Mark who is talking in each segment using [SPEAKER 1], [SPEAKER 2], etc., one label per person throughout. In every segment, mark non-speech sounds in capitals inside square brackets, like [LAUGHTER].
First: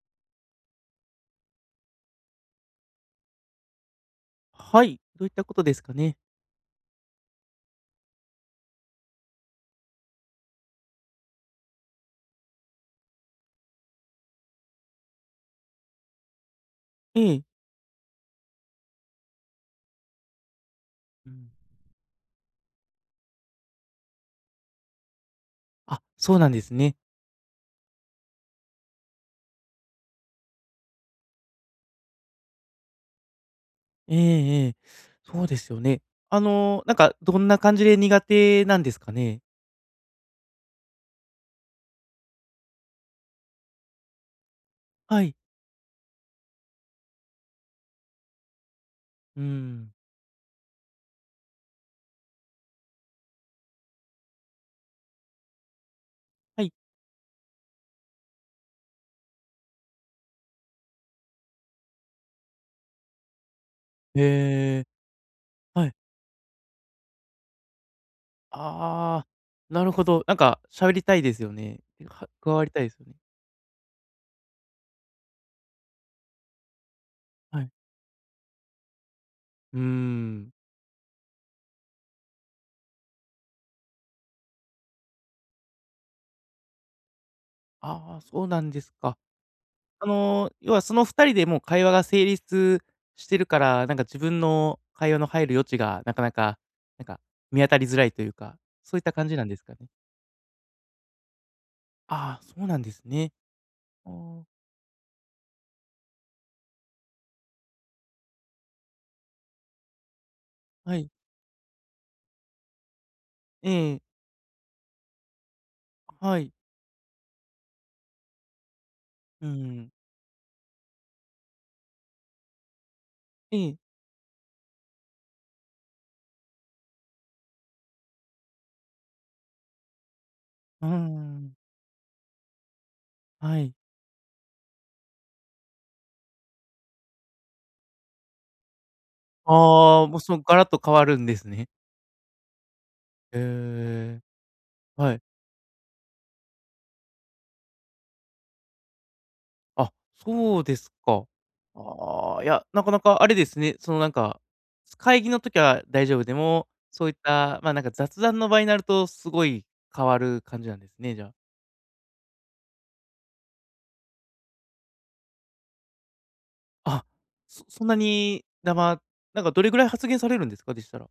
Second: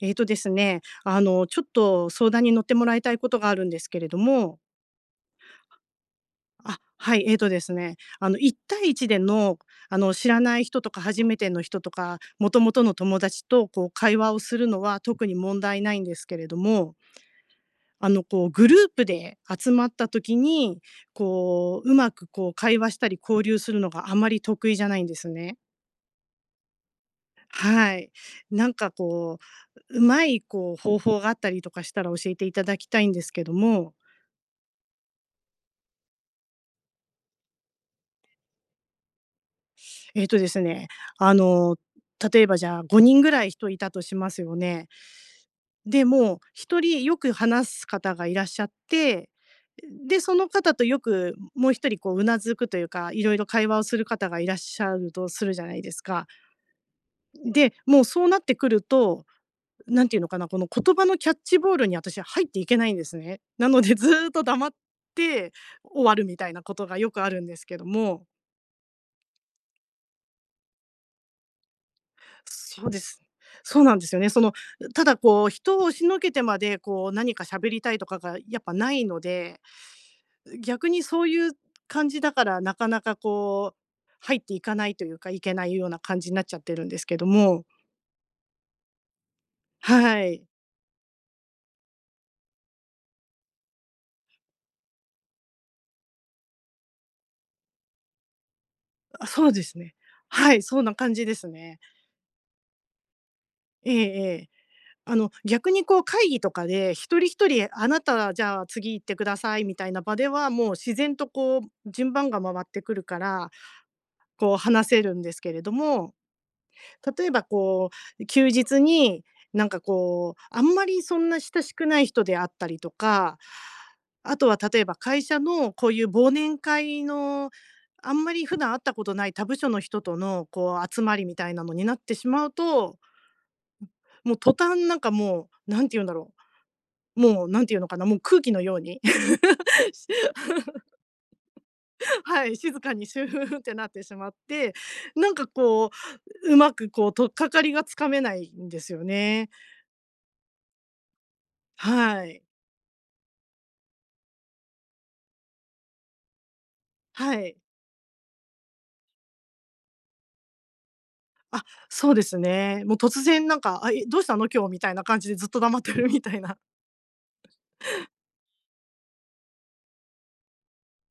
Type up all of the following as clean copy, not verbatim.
[SPEAKER 1] えーとですね、あの、ちょっと相談に乗ってもらいたいことがあるんですけれども、
[SPEAKER 2] はい、どういったことですかね。
[SPEAKER 1] あ、はい、えーとですね、あの、一対一での、知らない人とか初めての人とか、もともとの友達とこう会話をするのは特に問題ないんですけれども、
[SPEAKER 2] ええ。
[SPEAKER 1] こうグループで集まった時に、
[SPEAKER 2] うん。
[SPEAKER 1] こう、うまくこう会話したり交流するのがあまり得意じゃないんですね。
[SPEAKER 2] あ、そうなんですね。
[SPEAKER 1] はい。なんかこう、うまいこう方法があったりとかしたら教えていただきたいんですけども。
[SPEAKER 2] ええええ。そうですよね。あの、なんかどんな感じで苦手なんですかね？
[SPEAKER 1] えっとですね、あの、例えばじゃあ5人ぐらい人いたとしますよね。
[SPEAKER 2] はい。
[SPEAKER 1] で、もう1人よく話す方がいらっしゃって、
[SPEAKER 2] うん。
[SPEAKER 1] で、その方とよくもう1人こううなずくというか、いろいろ会話をする方がいらっしゃるとするじゃないですか。
[SPEAKER 2] はい。
[SPEAKER 1] で、もうそうなってくると、何て言うのかな、この言葉のキャッチボールに私は入っていけないんですね。なのでずーっと黙っ
[SPEAKER 2] へえ、
[SPEAKER 1] て
[SPEAKER 2] はい。
[SPEAKER 1] 終わるみたいなことがよくあるんですけども。
[SPEAKER 2] ああ、なるほど。なんか喋りたいですよね。加わりたい
[SPEAKER 1] そ
[SPEAKER 2] で
[SPEAKER 1] う
[SPEAKER 2] す
[SPEAKER 1] で
[SPEAKER 2] よね。
[SPEAKER 1] す。そうなんですよね。その、ただこう、人を押しのけてまで、こう、何か
[SPEAKER 2] はい。
[SPEAKER 1] 喋りたいとかがやっぱないので、
[SPEAKER 2] うーん。
[SPEAKER 1] 逆にそういう感じだから、なかなかこう、入っていかないというか、いけないような感じになっちゃってるんですけども。
[SPEAKER 2] ああ、そうなんですか。あ
[SPEAKER 1] はい。
[SPEAKER 2] の、要はその2人でもう会話が成立してるから、なんか自分の会話の入る余地がなかなか、なんか見当たりづらいというか、そういった
[SPEAKER 1] あ、
[SPEAKER 2] 感じな
[SPEAKER 1] そ
[SPEAKER 2] ん
[SPEAKER 1] う
[SPEAKER 2] で
[SPEAKER 1] で
[SPEAKER 2] すか
[SPEAKER 1] す
[SPEAKER 2] ね？
[SPEAKER 1] ね。はい、そんな感じですね。
[SPEAKER 2] ああ、そうなんですね。
[SPEAKER 1] えええ
[SPEAKER 2] あ
[SPEAKER 1] え。逆にこう会議とかで、一人一人「あなた、じゃあ次行ってください」みたいな場では、もう
[SPEAKER 2] あ、
[SPEAKER 1] 自
[SPEAKER 2] はい。
[SPEAKER 1] 然とこう順番が回ってくるから
[SPEAKER 2] ええ、
[SPEAKER 1] こう話せるんですけれども、
[SPEAKER 2] はい。
[SPEAKER 1] 例えばこう、休日に
[SPEAKER 2] う
[SPEAKER 1] なんか
[SPEAKER 2] ん。
[SPEAKER 1] こう、あんまりそんな親しくない人であったりとか、
[SPEAKER 2] ええ。
[SPEAKER 1] あとは例えば会社のこういう忘年会の、あんまり普段会ったことない他部署の人とのこ
[SPEAKER 2] うー
[SPEAKER 1] う集まりみたい
[SPEAKER 2] ん。
[SPEAKER 1] なのになってしまうと、
[SPEAKER 2] はい。
[SPEAKER 1] もう途端なんかもう、何て言うんだろう、もう何て言うのかな、もう空気のように
[SPEAKER 2] ああ、もう
[SPEAKER 1] [LAUGHS]。
[SPEAKER 2] そのガラッと変わるんですね。
[SPEAKER 1] はい、静かにシュ
[SPEAKER 2] へ
[SPEAKER 1] ーってなってし
[SPEAKER 2] え。
[SPEAKER 1] まって、
[SPEAKER 2] はい。
[SPEAKER 1] なんかこう、うまくこう取っかかりがつかめないんですよね。
[SPEAKER 2] あ、そうですか。
[SPEAKER 1] は
[SPEAKER 2] ああ、
[SPEAKER 1] い。
[SPEAKER 2] いや、なかなかあれですね、そのなんか、会議の時は大丈夫でも、そういっ
[SPEAKER 1] はい。
[SPEAKER 2] た、ま、あなんか雑談の場合になると、すごい変わる感じなんですね、じゃあ。
[SPEAKER 1] そうですね。もう突然なんか、あ、え、どうしたの今日みたいな感じでずっと黙ってるみたいな。
[SPEAKER 2] あ、そそんなにだまなんかどれぐらい発言されるんですか？でしたら。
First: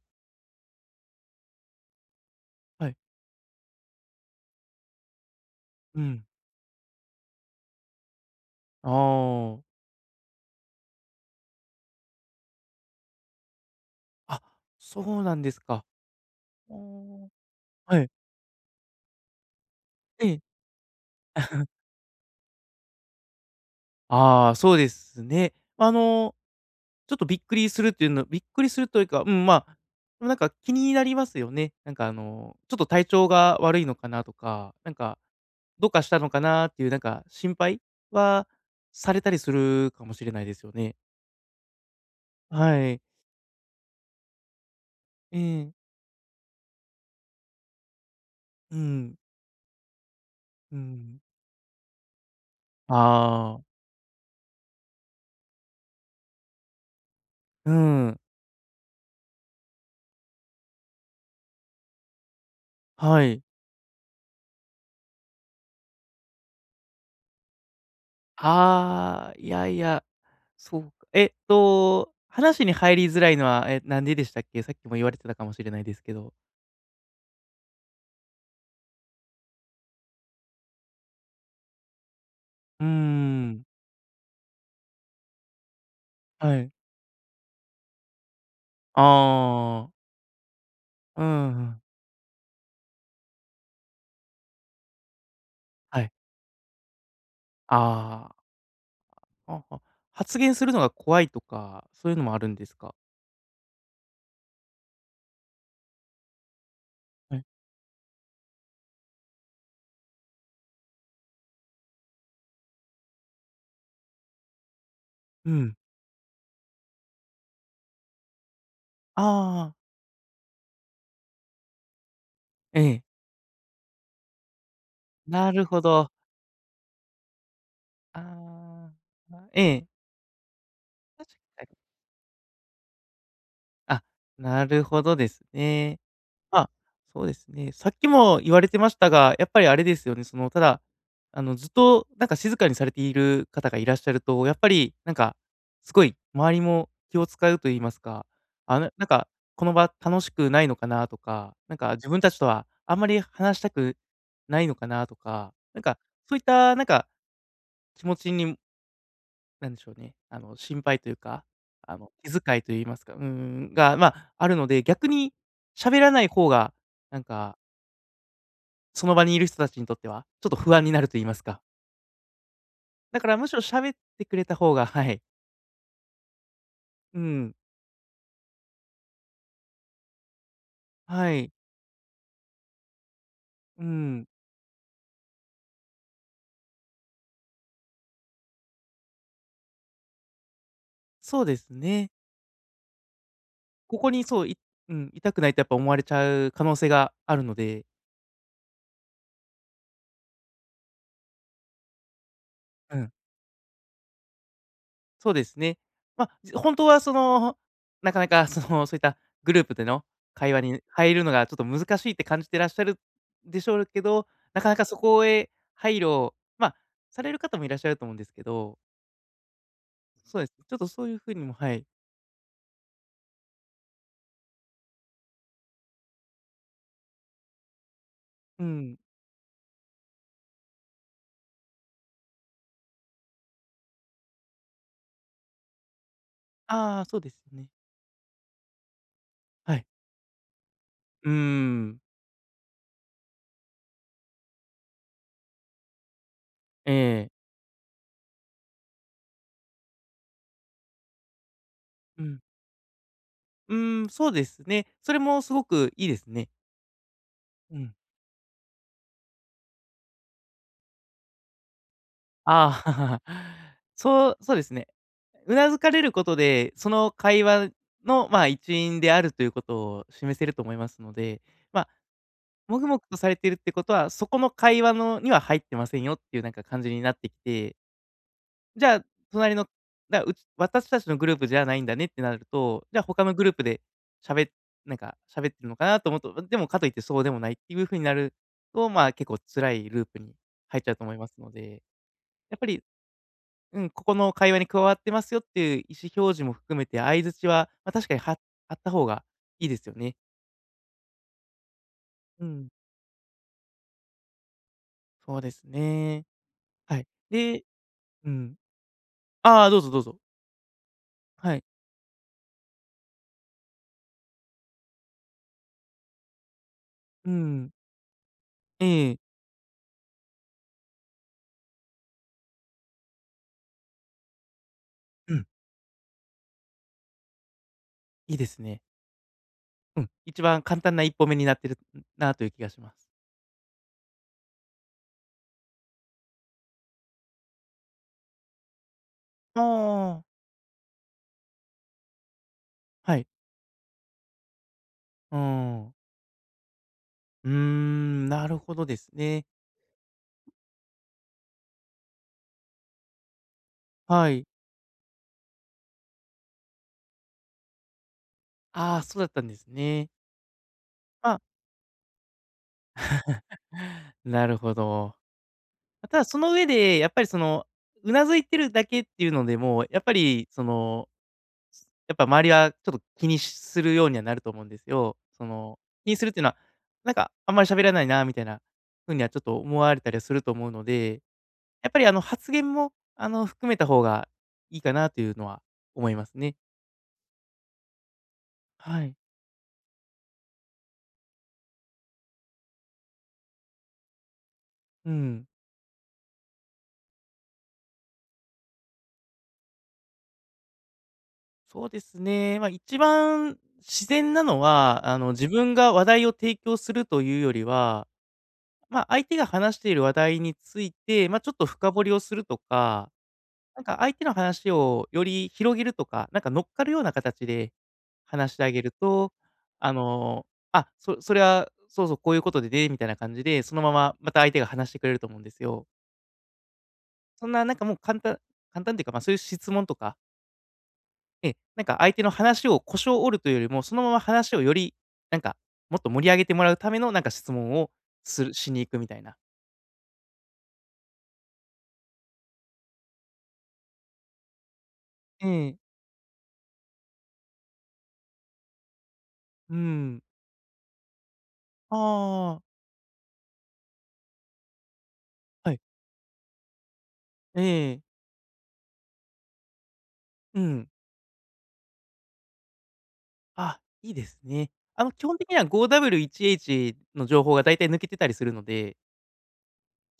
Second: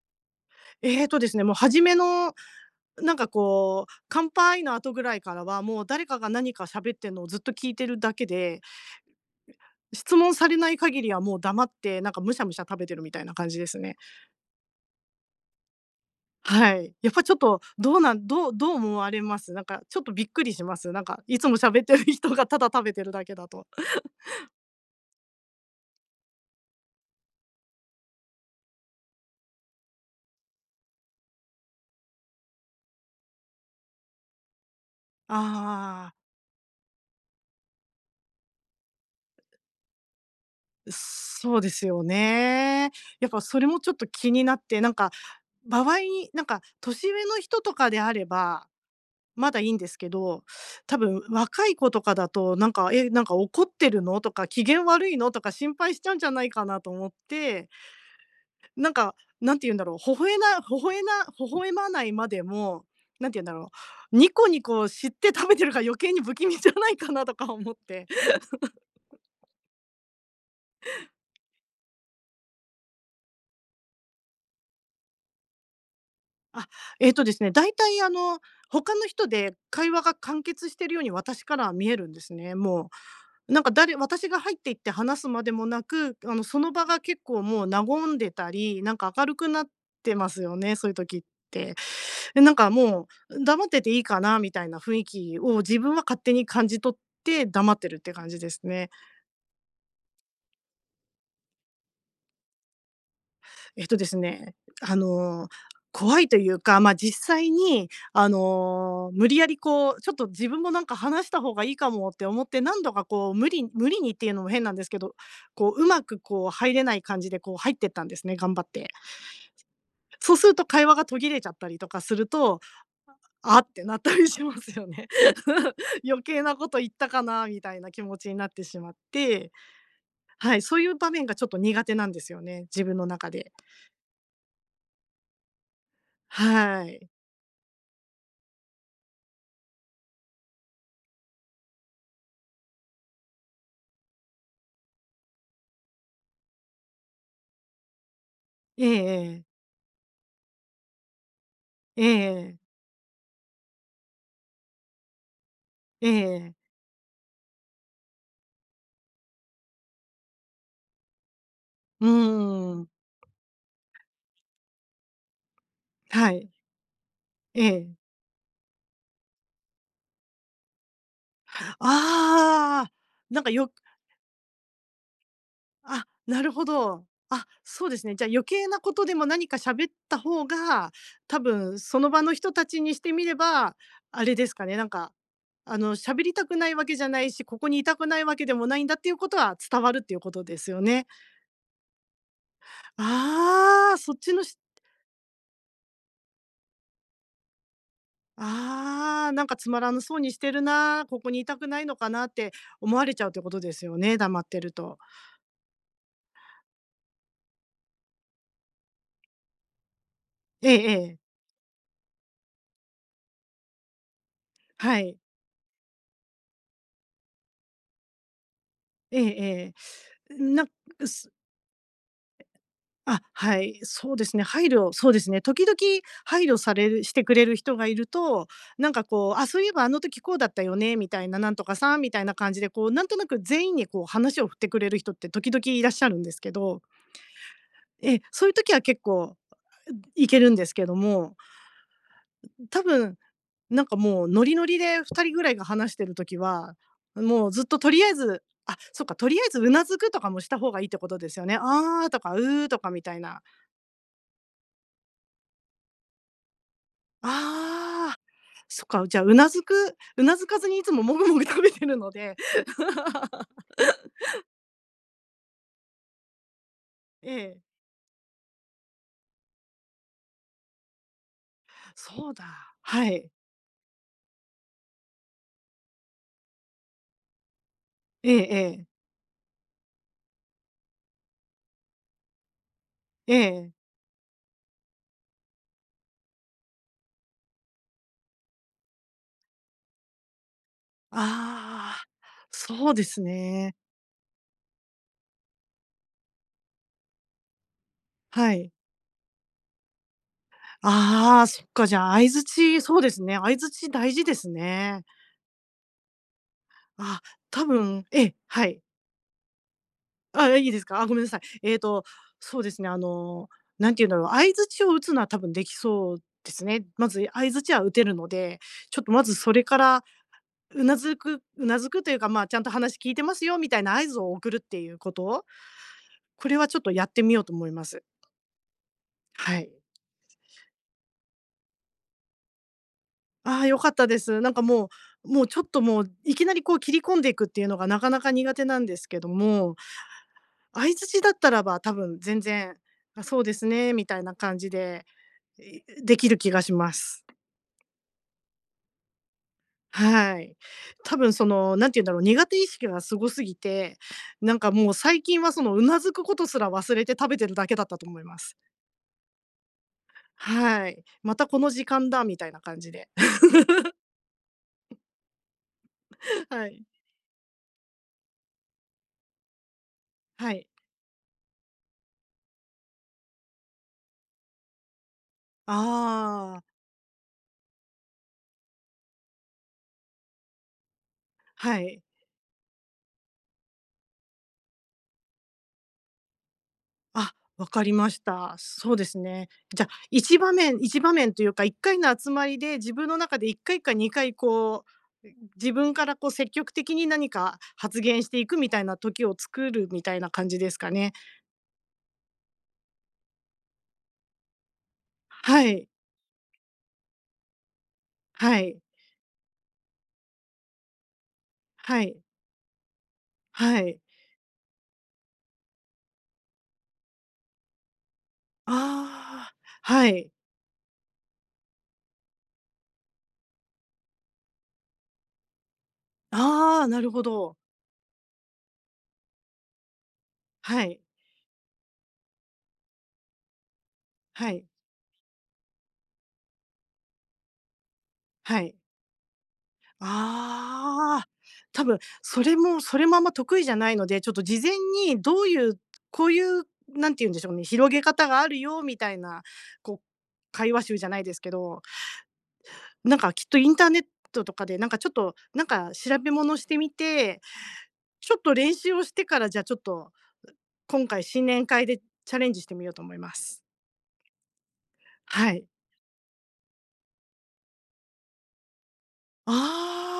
[SPEAKER 1] [LAUGHS] ええとですね、もう初めの
[SPEAKER 2] はい。
[SPEAKER 1] なんかこう、乾杯の後ぐらいからは、もう
[SPEAKER 2] う
[SPEAKER 1] 誰か
[SPEAKER 2] ん。
[SPEAKER 1] が何か喋ってるのをずっと聞いてるだけで、
[SPEAKER 2] ああ。
[SPEAKER 1] 質問されない限りはもう黙って、なんかむしゃむしゃ食べてるみたいな感じですね。
[SPEAKER 2] あ、そうなんですか。あ
[SPEAKER 1] は
[SPEAKER 2] あ。
[SPEAKER 1] い。やっぱちょっと、ど
[SPEAKER 2] は
[SPEAKER 1] う
[SPEAKER 2] い。
[SPEAKER 1] なんどうどう思われます？なんかちょっと
[SPEAKER 2] え
[SPEAKER 1] びっ
[SPEAKER 2] え。
[SPEAKER 1] くりします？なんかいつも喋ってる人がただ食べてるだけだと。
[SPEAKER 2] ああ、そうですね。あの、ちょっとびっくりするっていうのびっくりするというか、うん、まあ、でもなんか気になりますよね。なんかあの、ちょっと体調が悪いのかなとか、なんか、どうかし
[SPEAKER 1] ああ、
[SPEAKER 2] たのかなっていうなんか心配はされたりするかもしれないですよね。
[SPEAKER 1] そうですよ
[SPEAKER 2] は
[SPEAKER 1] ね。
[SPEAKER 2] い。
[SPEAKER 1] やっぱそれもちょっと気になって、なんか
[SPEAKER 2] ええ、
[SPEAKER 1] 場合になんか年上の人とかであれば、
[SPEAKER 2] うん、
[SPEAKER 1] まだいいんですけど、
[SPEAKER 2] う
[SPEAKER 1] 多
[SPEAKER 2] ん。
[SPEAKER 1] 分若い子とかだと、なんか「え、なんか
[SPEAKER 2] あ
[SPEAKER 1] 怒っ
[SPEAKER 2] あ、
[SPEAKER 1] てるの？」とか「機嫌悪いの？」とか心配しちゃうんじゃないかなと思って、
[SPEAKER 2] うん、
[SPEAKER 1] なんか、なんて言うんだろう、微笑まないまでも、
[SPEAKER 2] は
[SPEAKER 1] なんて
[SPEAKER 2] い。
[SPEAKER 1] 言うんだろう、ニコニコして食べてるから余計に不気味じゃないかなとか思って。[LAUGHS]
[SPEAKER 2] ああ、いやいや。そうか。話に入りづらいのは、え、なんででしたっけ？さっきも言われてたかもしれないですけど。
[SPEAKER 1] あ、えっとですね、だいたい他の人で会話が完結してるように私からは見えるんですね、
[SPEAKER 2] うー
[SPEAKER 1] もう。な
[SPEAKER 2] ん、
[SPEAKER 1] んか誰、私が入っていって話すまでもなく、
[SPEAKER 2] は
[SPEAKER 1] そ
[SPEAKER 2] い。
[SPEAKER 1] の場が結構もう和んでたり、なんか明るくなっ
[SPEAKER 2] ああ、
[SPEAKER 1] てますよね、そういう時っ
[SPEAKER 2] うんう
[SPEAKER 1] て。
[SPEAKER 2] ん。
[SPEAKER 1] で、なんかもう、黙ってていいかなみたいな雰囲気を自分は
[SPEAKER 2] はい。
[SPEAKER 1] 勝手に感じ取って黙ってるって感
[SPEAKER 2] あ
[SPEAKER 1] じですね。
[SPEAKER 2] あ、発言するのが怖いとか、そういうのもあるんですか？
[SPEAKER 1] えっとですね、あの、怖いというか、まあ、実
[SPEAKER 2] はい。
[SPEAKER 1] 際に、無理やりこう、ちょっと自分もなんか話した方がいいかもって思って、何度かこう無理無理にっていうのも変なんですけど、
[SPEAKER 2] う
[SPEAKER 1] こ
[SPEAKER 2] ん。
[SPEAKER 1] う、うまくこう入れない感じでこう入ってったんですね、頑張って。
[SPEAKER 2] ああ、
[SPEAKER 1] そうすると会話が途切れちゃったりとかすると、
[SPEAKER 2] ええ。
[SPEAKER 1] あってなったりしますよね。
[SPEAKER 2] なる
[SPEAKER 1] [LAUGHS]
[SPEAKER 2] ほど。
[SPEAKER 1] 余計なこと言ったかなみたいな気持ちになってし
[SPEAKER 2] あ
[SPEAKER 1] まっ
[SPEAKER 2] あ、
[SPEAKER 1] て、
[SPEAKER 2] ええ。
[SPEAKER 1] はい、そういう場面
[SPEAKER 2] 確
[SPEAKER 1] がちょっと
[SPEAKER 2] かに。
[SPEAKER 1] 苦手なんですよね、自分の中で。
[SPEAKER 2] あ、なるほどですね。あ、
[SPEAKER 1] はい。
[SPEAKER 2] そうですね。さっきも言われてましたが、やっぱりあれですよね、その、ただ、あの、ずっとなんか静かにされている方がいらっしゃると、やっぱりなんか、すごい周りも気を使うと言いますか、あ
[SPEAKER 1] え
[SPEAKER 2] の、
[SPEAKER 1] え
[SPEAKER 2] なんか、
[SPEAKER 1] ええ。
[SPEAKER 2] この場楽しくないのかなとか、なんか
[SPEAKER 1] え
[SPEAKER 2] 自分たちと
[SPEAKER 1] え、
[SPEAKER 2] はあんまり話したくないのかなとか、なんか、そういったなんか気持ちに、なんでしょうね、あの、心配というか、あ
[SPEAKER 1] うー
[SPEAKER 2] の、気遣いと言い
[SPEAKER 1] ん。
[SPEAKER 2] ますか、うーん、が、まあ、あるので、逆に喋らない
[SPEAKER 1] は
[SPEAKER 2] 方
[SPEAKER 1] い。
[SPEAKER 2] が、なんか
[SPEAKER 1] ええ。
[SPEAKER 2] その場にいる人たちにとっては、ちょっと不安になると言いますか。
[SPEAKER 1] ああ、
[SPEAKER 2] だから
[SPEAKER 1] なん
[SPEAKER 2] む
[SPEAKER 1] か
[SPEAKER 2] しろ
[SPEAKER 1] 余
[SPEAKER 2] 喋ってくれた方がはい。
[SPEAKER 1] あ、なるほど。
[SPEAKER 2] う
[SPEAKER 1] あ、
[SPEAKER 2] ん。
[SPEAKER 1] そうですね。じゃあ余計なことでも何か喋った方が、
[SPEAKER 2] は
[SPEAKER 1] 多
[SPEAKER 2] い。
[SPEAKER 1] 分その場の人たちにしてみれば、
[SPEAKER 2] う
[SPEAKER 1] あ
[SPEAKER 2] ん。
[SPEAKER 1] れですかね、なんか、喋りたくないわけじゃないし、ここにいたくないわけでもないんだっていうことは伝わるっていうことですよね。
[SPEAKER 2] そうですね。
[SPEAKER 1] ああ、
[SPEAKER 2] ここ
[SPEAKER 1] そっ
[SPEAKER 2] に
[SPEAKER 1] ち
[SPEAKER 2] そ
[SPEAKER 1] の
[SPEAKER 2] う、い
[SPEAKER 1] し
[SPEAKER 2] うん、いたくないとやっぱ思われちゃう可能性があるので、
[SPEAKER 1] ああ、なんかつまらなそうにしてるな、ここにいたくないのかなって思
[SPEAKER 2] う
[SPEAKER 1] わ
[SPEAKER 2] ん、
[SPEAKER 1] れちゃうってことですよね、黙ってると。
[SPEAKER 2] そうですね。ま、本当はその、なかなかその、そういったグループでの会話
[SPEAKER 1] え
[SPEAKER 2] に
[SPEAKER 1] ええ
[SPEAKER 2] 入
[SPEAKER 1] え。
[SPEAKER 2] るのがちょっと難しいって感じてらっしゃるでしょうけど、なかなかそ
[SPEAKER 1] はい。
[SPEAKER 2] こへ配慮を、ま、される方もいらっしゃると思うんですけど、
[SPEAKER 1] ええええ。
[SPEAKER 2] そうです。
[SPEAKER 1] なん
[SPEAKER 2] ちょっとそういう
[SPEAKER 1] す
[SPEAKER 2] 風にもはい。
[SPEAKER 1] あ、はい、そうですね、配慮、そうですね、時々配慮されるしてくれる人がいると、
[SPEAKER 2] う
[SPEAKER 1] なん
[SPEAKER 2] ん。
[SPEAKER 1] かこう、あ、そういえばあの時こうだったよね、みたいな、なんとかさんみたいな感じで、こう、なんとなく全員にこう話を振ってくれる人って時々いらっしゃるんですけど、
[SPEAKER 2] ああ、そうですよね。
[SPEAKER 1] えそういう時は結構
[SPEAKER 2] はい。
[SPEAKER 1] いけるんですけど
[SPEAKER 2] うー
[SPEAKER 1] も、
[SPEAKER 2] ん、
[SPEAKER 1] 多分なんかもうノリノリで2人ぐらいが話してる時は、
[SPEAKER 2] ええ。
[SPEAKER 1] もうずっととりあえず、あ、そっか、とりあえずうなずくとかもした方がいいってことですよね。「あー」と
[SPEAKER 2] う
[SPEAKER 1] か「う
[SPEAKER 2] ん。
[SPEAKER 1] ー」とかみたいな。
[SPEAKER 2] うーん、そうですね。それもすごくいいですね。うん。
[SPEAKER 1] 「あー、そっか」、じゃあ、うなずかずにいつももぐもぐ食べてるので、[LAUGHS]
[SPEAKER 2] ああ、[LAUGHS] そうそうですね。うなずかれることで、その
[SPEAKER 1] え
[SPEAKER 2] 会
[SPEAKER 1] え、
[SPEAKER 2] 話の、まあ、一員であるということを示せると思いますので、まあ、
[SPEAKER 1] そうだ、
[SPEAKER 2] もぐもぐ
[SPEAKER 1] は
[SPEAKER 2] と
[SPEAKER 1] い。
[SPEAKER 2] されているってことは、そこの会話のには入ってませんよっていうなんか感じになってきて
[SPEAKER 1] えええ
[SPEAKER 2] じ
[SPEAKER 1] え、
[SPEAKER 2] ゃあ、隣の、だうち私たちのグループじゃないんだねってなると、じゃあ他の
[SPEAKER 1] え
[SPEAKER 2] グループで
[SPEAKER 1] え。
[SPEAKER 2] 喋っなんか喋ってるのかなと思うと、でもかといってそうでもないっていう風になると、まあ、結構辛いループに入っちゃうと思いますので、
[SPEAKER 1] ああ、
[SPEAKER 2] やっぱり、
[SPEAKER 1] そうですね。
[SPEAKER 2] うん、ここの会話に加わってますよっていう意思表示も含めて、相槌は、まあ、確かには
[SPEAKER 1] はい。
[SPEAKER 2] あった方がいいですよね。
[SPEAKER 1] ああ、そっか、じゃあ、相
[SPEAKER 2] うん、
[SPEAKER 1] 槌、そうですね、相槌大事ですね。
[SPEAKER 2] そうですね。はい。
[SPEAKER 1] あ、
[SPEAKER 2] で
[SPEAKER 1] 多分え
[SPEAKER 2] う
[SPEAKER 1] え、
[SPEAKER 2] ん。
[SPEAKER 1] はい。
[SPEAKER 2] ああ、どうぞどうぞ。
[SPEAKER 1] あ、いいですか？あ、ごめんなさい。
[SPEAKER 2] はい。
[SPEAKER 1] そうですね、何て言うんだろう、相槌を打つのは多分できそうですね。まず
[SPEAKER 2] う
[SPEAKER 1] 相
[SPEAKER 2] ん。
[SPEAKER 1] 槌は打てるので、
[SPEAKER 2] え
[SPEAKER 1] ちょっと
[SPEAKER 2] え。
[SPEAKER 1] まずそれからうなずくというか、まあ、ちゃんと話聞いてますよみたいな合図を送るっていうこ
[SPEAKER 2] う
[SPEAKER 1] と、
[SPEAKER 2] ん、
[SPEAKER 1] これはちょっとやってみようと思います。
[SPEAKER 2] いいですね。
[SPEAKER 1] はい。
[SPEAKER 2] うん、一番簡単な一歩目になってるなという気がします。
[SPEAKER 1] ああ、良かったです。もうちょっと、いきなりこう切り込んでいくっていうのがなかなか苦手なんですけど
[SPEAKER 2] あ
[SPEAKER 1] も、
[SPEAKER 2] あ。
[SPEAKER 1] 相槌だったらば多分全然、
[SPEAKER 2] は
[SPEAKER 1] あ、
[SPEAKER 2] い。
[SPEAKER 1] そうですね、みたいな感じで、
[SPEAKER 2] うーん。
[SPEAKER 1] できる気がします。
[SPEAKER 2] うーん、なるほどですね。
[SPEAKER 1] はい。多分その、何て言うんだろう、苦手意識がすごすぎて、
[SPEAKER 2] はい。
[SPEAKER 1] なんかもう最近はそのうなずくことすら忘れて食べてるだけだったと思います。
[SPEAKER 2] ああ、そうだったんですね。
[SPEAKER 1] はい。
[SPEAKER 2] ま
[SPEAKER 1] ま
[SPEAKER 2] あ、
[SPEAKER 1] たこの時間だみたいな感じで。
[SPEAKER 2] [SIGHS] なるほど。ただそ
[SPEAKER 1] [LAUGHS]
[SPEAKER 2] の上
[SPEAKER 1] はい。
[SPEAKER 2] で、やっぱりその、うなずいてるだけっていうのでも、やっぱり
[SPEAKER 1] は
[SPEAKER 2] そ
[SPEAKER 1] い。
[SPEAKER 2] の、やっぱ周りはちょっと気にするようにはなると思うんですよ。その、気にするっていうのは、
[SPEAKER 1] ああ、
[SPEAKER 2] なんかあんまり喋らないなみたいなふうにはちょっと思われたりはすると思うので、
[SPEAKER 1] は
[SPEAKER 2] やっぱ
[SPEAKER 1] い。
[SPEAKER 2] りあの、発言も、あの、含めた方がいいかなというのは思いますね。
[SPEAKER 1] あ、わかりました。そう
[SPEAKER 2] は
[SPEAKER 1] で
[SPEAKER 2] い。
[SPEAKER 1] すね。じゃあ、一場面1場面というか、1回の集まりで自分の中で1回か2回こ
[SPEAKER 2] う
[SPEAKER 1] う、
[SPEAKER 2] ん。
[SPEAKER 1] 自分からこう積極的に何か発言していくみたいな時を作るみたいな感じですかね。
[SPEAKER 2] そうですね。ま、一番自然なのは、あの、自
[SPEAKER 1] は
[SPEAKER 2] 分
[SPEAKER 1] い。
[SPEAKER 2] が話題を提供するというよりは、
[SPEAKER 1] はい。
[SPEAKER 2] ま、相手が話している話題について、ま、ちょっと深
[SPEAKER 1] は
[SPEAKER 2] 掘り
[SPEAKER 1] い。
[SPEAKER 2] をするとか、
[SPEAKER 1] は
[SPEAKER 2] なんか
[SPEAKER 1] い。
[SPEAKER 2] 相手の話をより広げるとか、なんか乗っかるような形で話してあげると、
[SPEAKER 1] ああ、
[SPEAKER 2] あ
[SPEAKER 1] はい。
[SPEAKER 2] の、あ、それは、そうそう、こういうことでね、みたいな感じで、そのまままた相手が話してくれると思うんですよ。
[SPEAKER 1] ああ、なるほ
[SPEAKER 2] そん
[SPEAKER 1] ど。
[SPEAKER 2] ななんかもう簡単っていうか、ま、そういう質問とか、
[SPEAKER 1] はい。
[SPEAKER 2] ええ、なんか相手の話を腰を折るというよりも、そのまま
[SPEAKER 1] は
[SPEAKER 2] 話を
[SPEAKER 1] い。
[SPEAKER 2] より、なんか、もっと盛り上げてもらうためのなんか質問を
[SPEAKER 1] は
[SPEAKER 2] し
[SPEAKER 1] い。
[SPEAKER 2] に行くみたいな。
[SPEAKER 1] ああ、多分それもあんま得意じゃないので、ちょっと事前にど
[SPEAKER 2] え
[SPEAKER 1] うい
[SPEAKER 2] え、
[SPEAKER 1] う、こういう、なんて言うんでしょうね、広げ方があるよみたいな、
[SPEAKER 2] う
[SPEAKER 1] こう、
[SPEAKER 2] ん。
[SPEAKER 1] 会話集じゃないですけど、
[SPEAKER 2] ああ、
[SPEAKER 1] なんかきっとインターネットとかで、なんかちょっと、なん
[SPEAKER 2] はい。
[SPEAKER 1] か調べ物してみて、
[SPEAKER 2] ええ、
[SPEAKER 1] ちょっと練習をしてから、じゃあちょっと
[SPEAKER 2] うん。
[SPEAKER 1] 今回新年会でチャレンジしてみようと思います。
[SPEAKER 2] あ、いいですね。あの、基本的
[SPEAKER 1] は
[SPEAKER 2] には
[SPEAKER 1] い。
[SPEAKER 2] 5W1H の情報が大体抜けてたりするので、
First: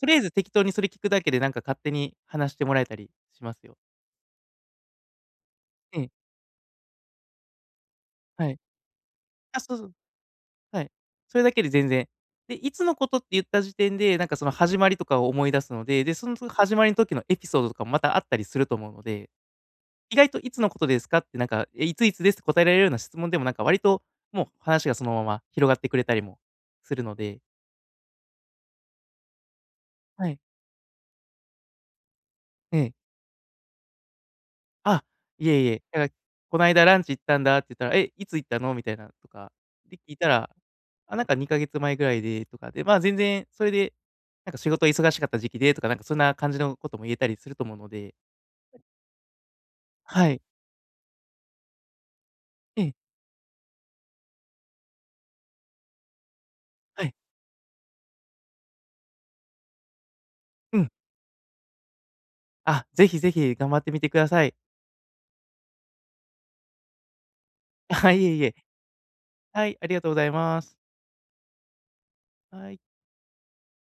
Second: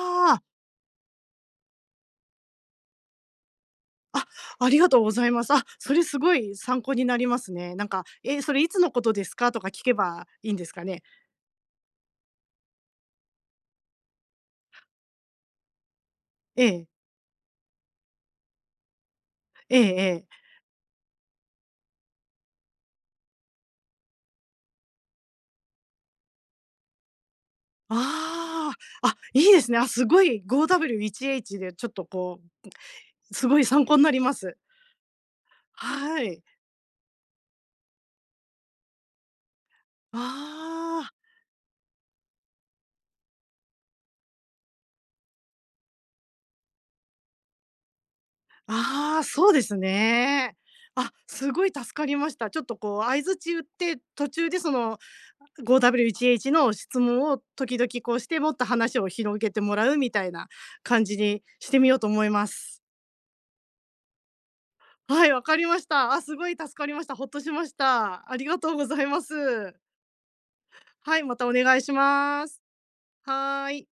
[SPEAKER 2] とりあえず
[SPEAKER 1] あ。
[SPEAKER 2] 適当にそれ聞くだけでなんか勝手に話してもらえたりしますよ。
[SPEAKER 1] あ、ありがとうございます。あ、そ
[SPEAKER 2] え
[SPEAKER 1] れ
[SPEAKER 2] え、
[SPEAKER 1] すごい参考になりますね。なんか、え、
[SPEAKER 2] は
[SPEAKER 1] そ
[SPEAKER 2] い。
[SPEAKER 1] れいつのことですか
[SPEAKER 2] あ、
[SPEAKER 1] とか
[SPEAKER 2] そう
[SPEAKER 1] 聞
[SPEAKER 2] そう。
[SPEAKER 1] けばいいんです
[SPEAKER 2] は
[SPEAKER 1] か
[SPEAKER 2] い。
[SPEAKER 1] ね？
[SPEAKER 2] それだけで全然。で、いつのことって言った時点で、なんかその始まりとかを思い出すので、で、その
[SPEAKER 1] え
[SPEAKER 2] 始ま
[SPEAKER 1] え、
[SPEAKER 2] りの時のエピソードとかもまたあったりすると思うので、
[SPEAKER 1] ええ
[SPEAKER 2] 意
[SPEAKER 1] え
[SPEAKER 2] 外と
[SPEAKER 1] え。
[SPEAKER 2] いつのことですかってなんか、え、いついつですって答えられるような質問でもなんか割と、もう話がそのまま広がってくれたりもするので、
[SPEAKER 1] ああ、あ、いいですね。あ、すご
[SPEAKER 2] はい。
[SPEAKER 1] い 5W1H でちょっとこ
[SPEAKER 2] ええ。
[SPEAKER 1] う、すごい参考になります。
[SPEAKER 2] あ、いえいえ、だから
[SPEAKER 1] はい。
[SPEAKER 2] 「こないだランチ行ったんだ」って言ったら「え、いつ行ったの？」みたいなとか、で、聞い
[SPEAKER 1] あ
[SPEAKER 2] たら、
[SPEAKER 1] あ。
[SPEAKER 2] あ、なんか2ヶ月前ぐらいでとかで、まあ、全然それで、なんか仕事忙しかった時期でとか、なんかそんな感じのことも言えたりすると思うので、
[SPEAKER 1] ああ、そうです
[SPEAKER 2] はい、
[SPEAKER 1] ね。あ、すごい助かりました。ちょっと
[SPEAKER 2] ええ、
[SPEAKER 1] こう相槌打って、途中でその 5W1H の質
[SPEAKER 2] はい、
[SPEAKER 1] 問を時々こうして、もっと話を広げてもらうみたいな
[SPEAKER 2] うん。
[SPEAKER 1] 感じにしてみようと思います。
[SPEAKER 2] あ、ぜひぜひ頑張ってみてください。
[SPEAKER 1] はい、わかりました。あ、すごい助かりました。ほっとしまし
[SPEAKER 2] [LAUGHS] あ、い
[SPEAKER 1] た。
[SPEAKER 2] え
[SPEAKER 1] あ
[SPEAKER 2] い
[SPEAKER 1] り
[SPEAKER 2] え、
[SPEAKER 1] がとうございま
[SPEAKER 2] はい、
[SPEAKER 1] す。
[SPEAKER 2] ありがとうございます。
[SPEAKER 1] はい、またお願いします。
[SPEAKER 2] はい。
[SPEAKER 1] はーい。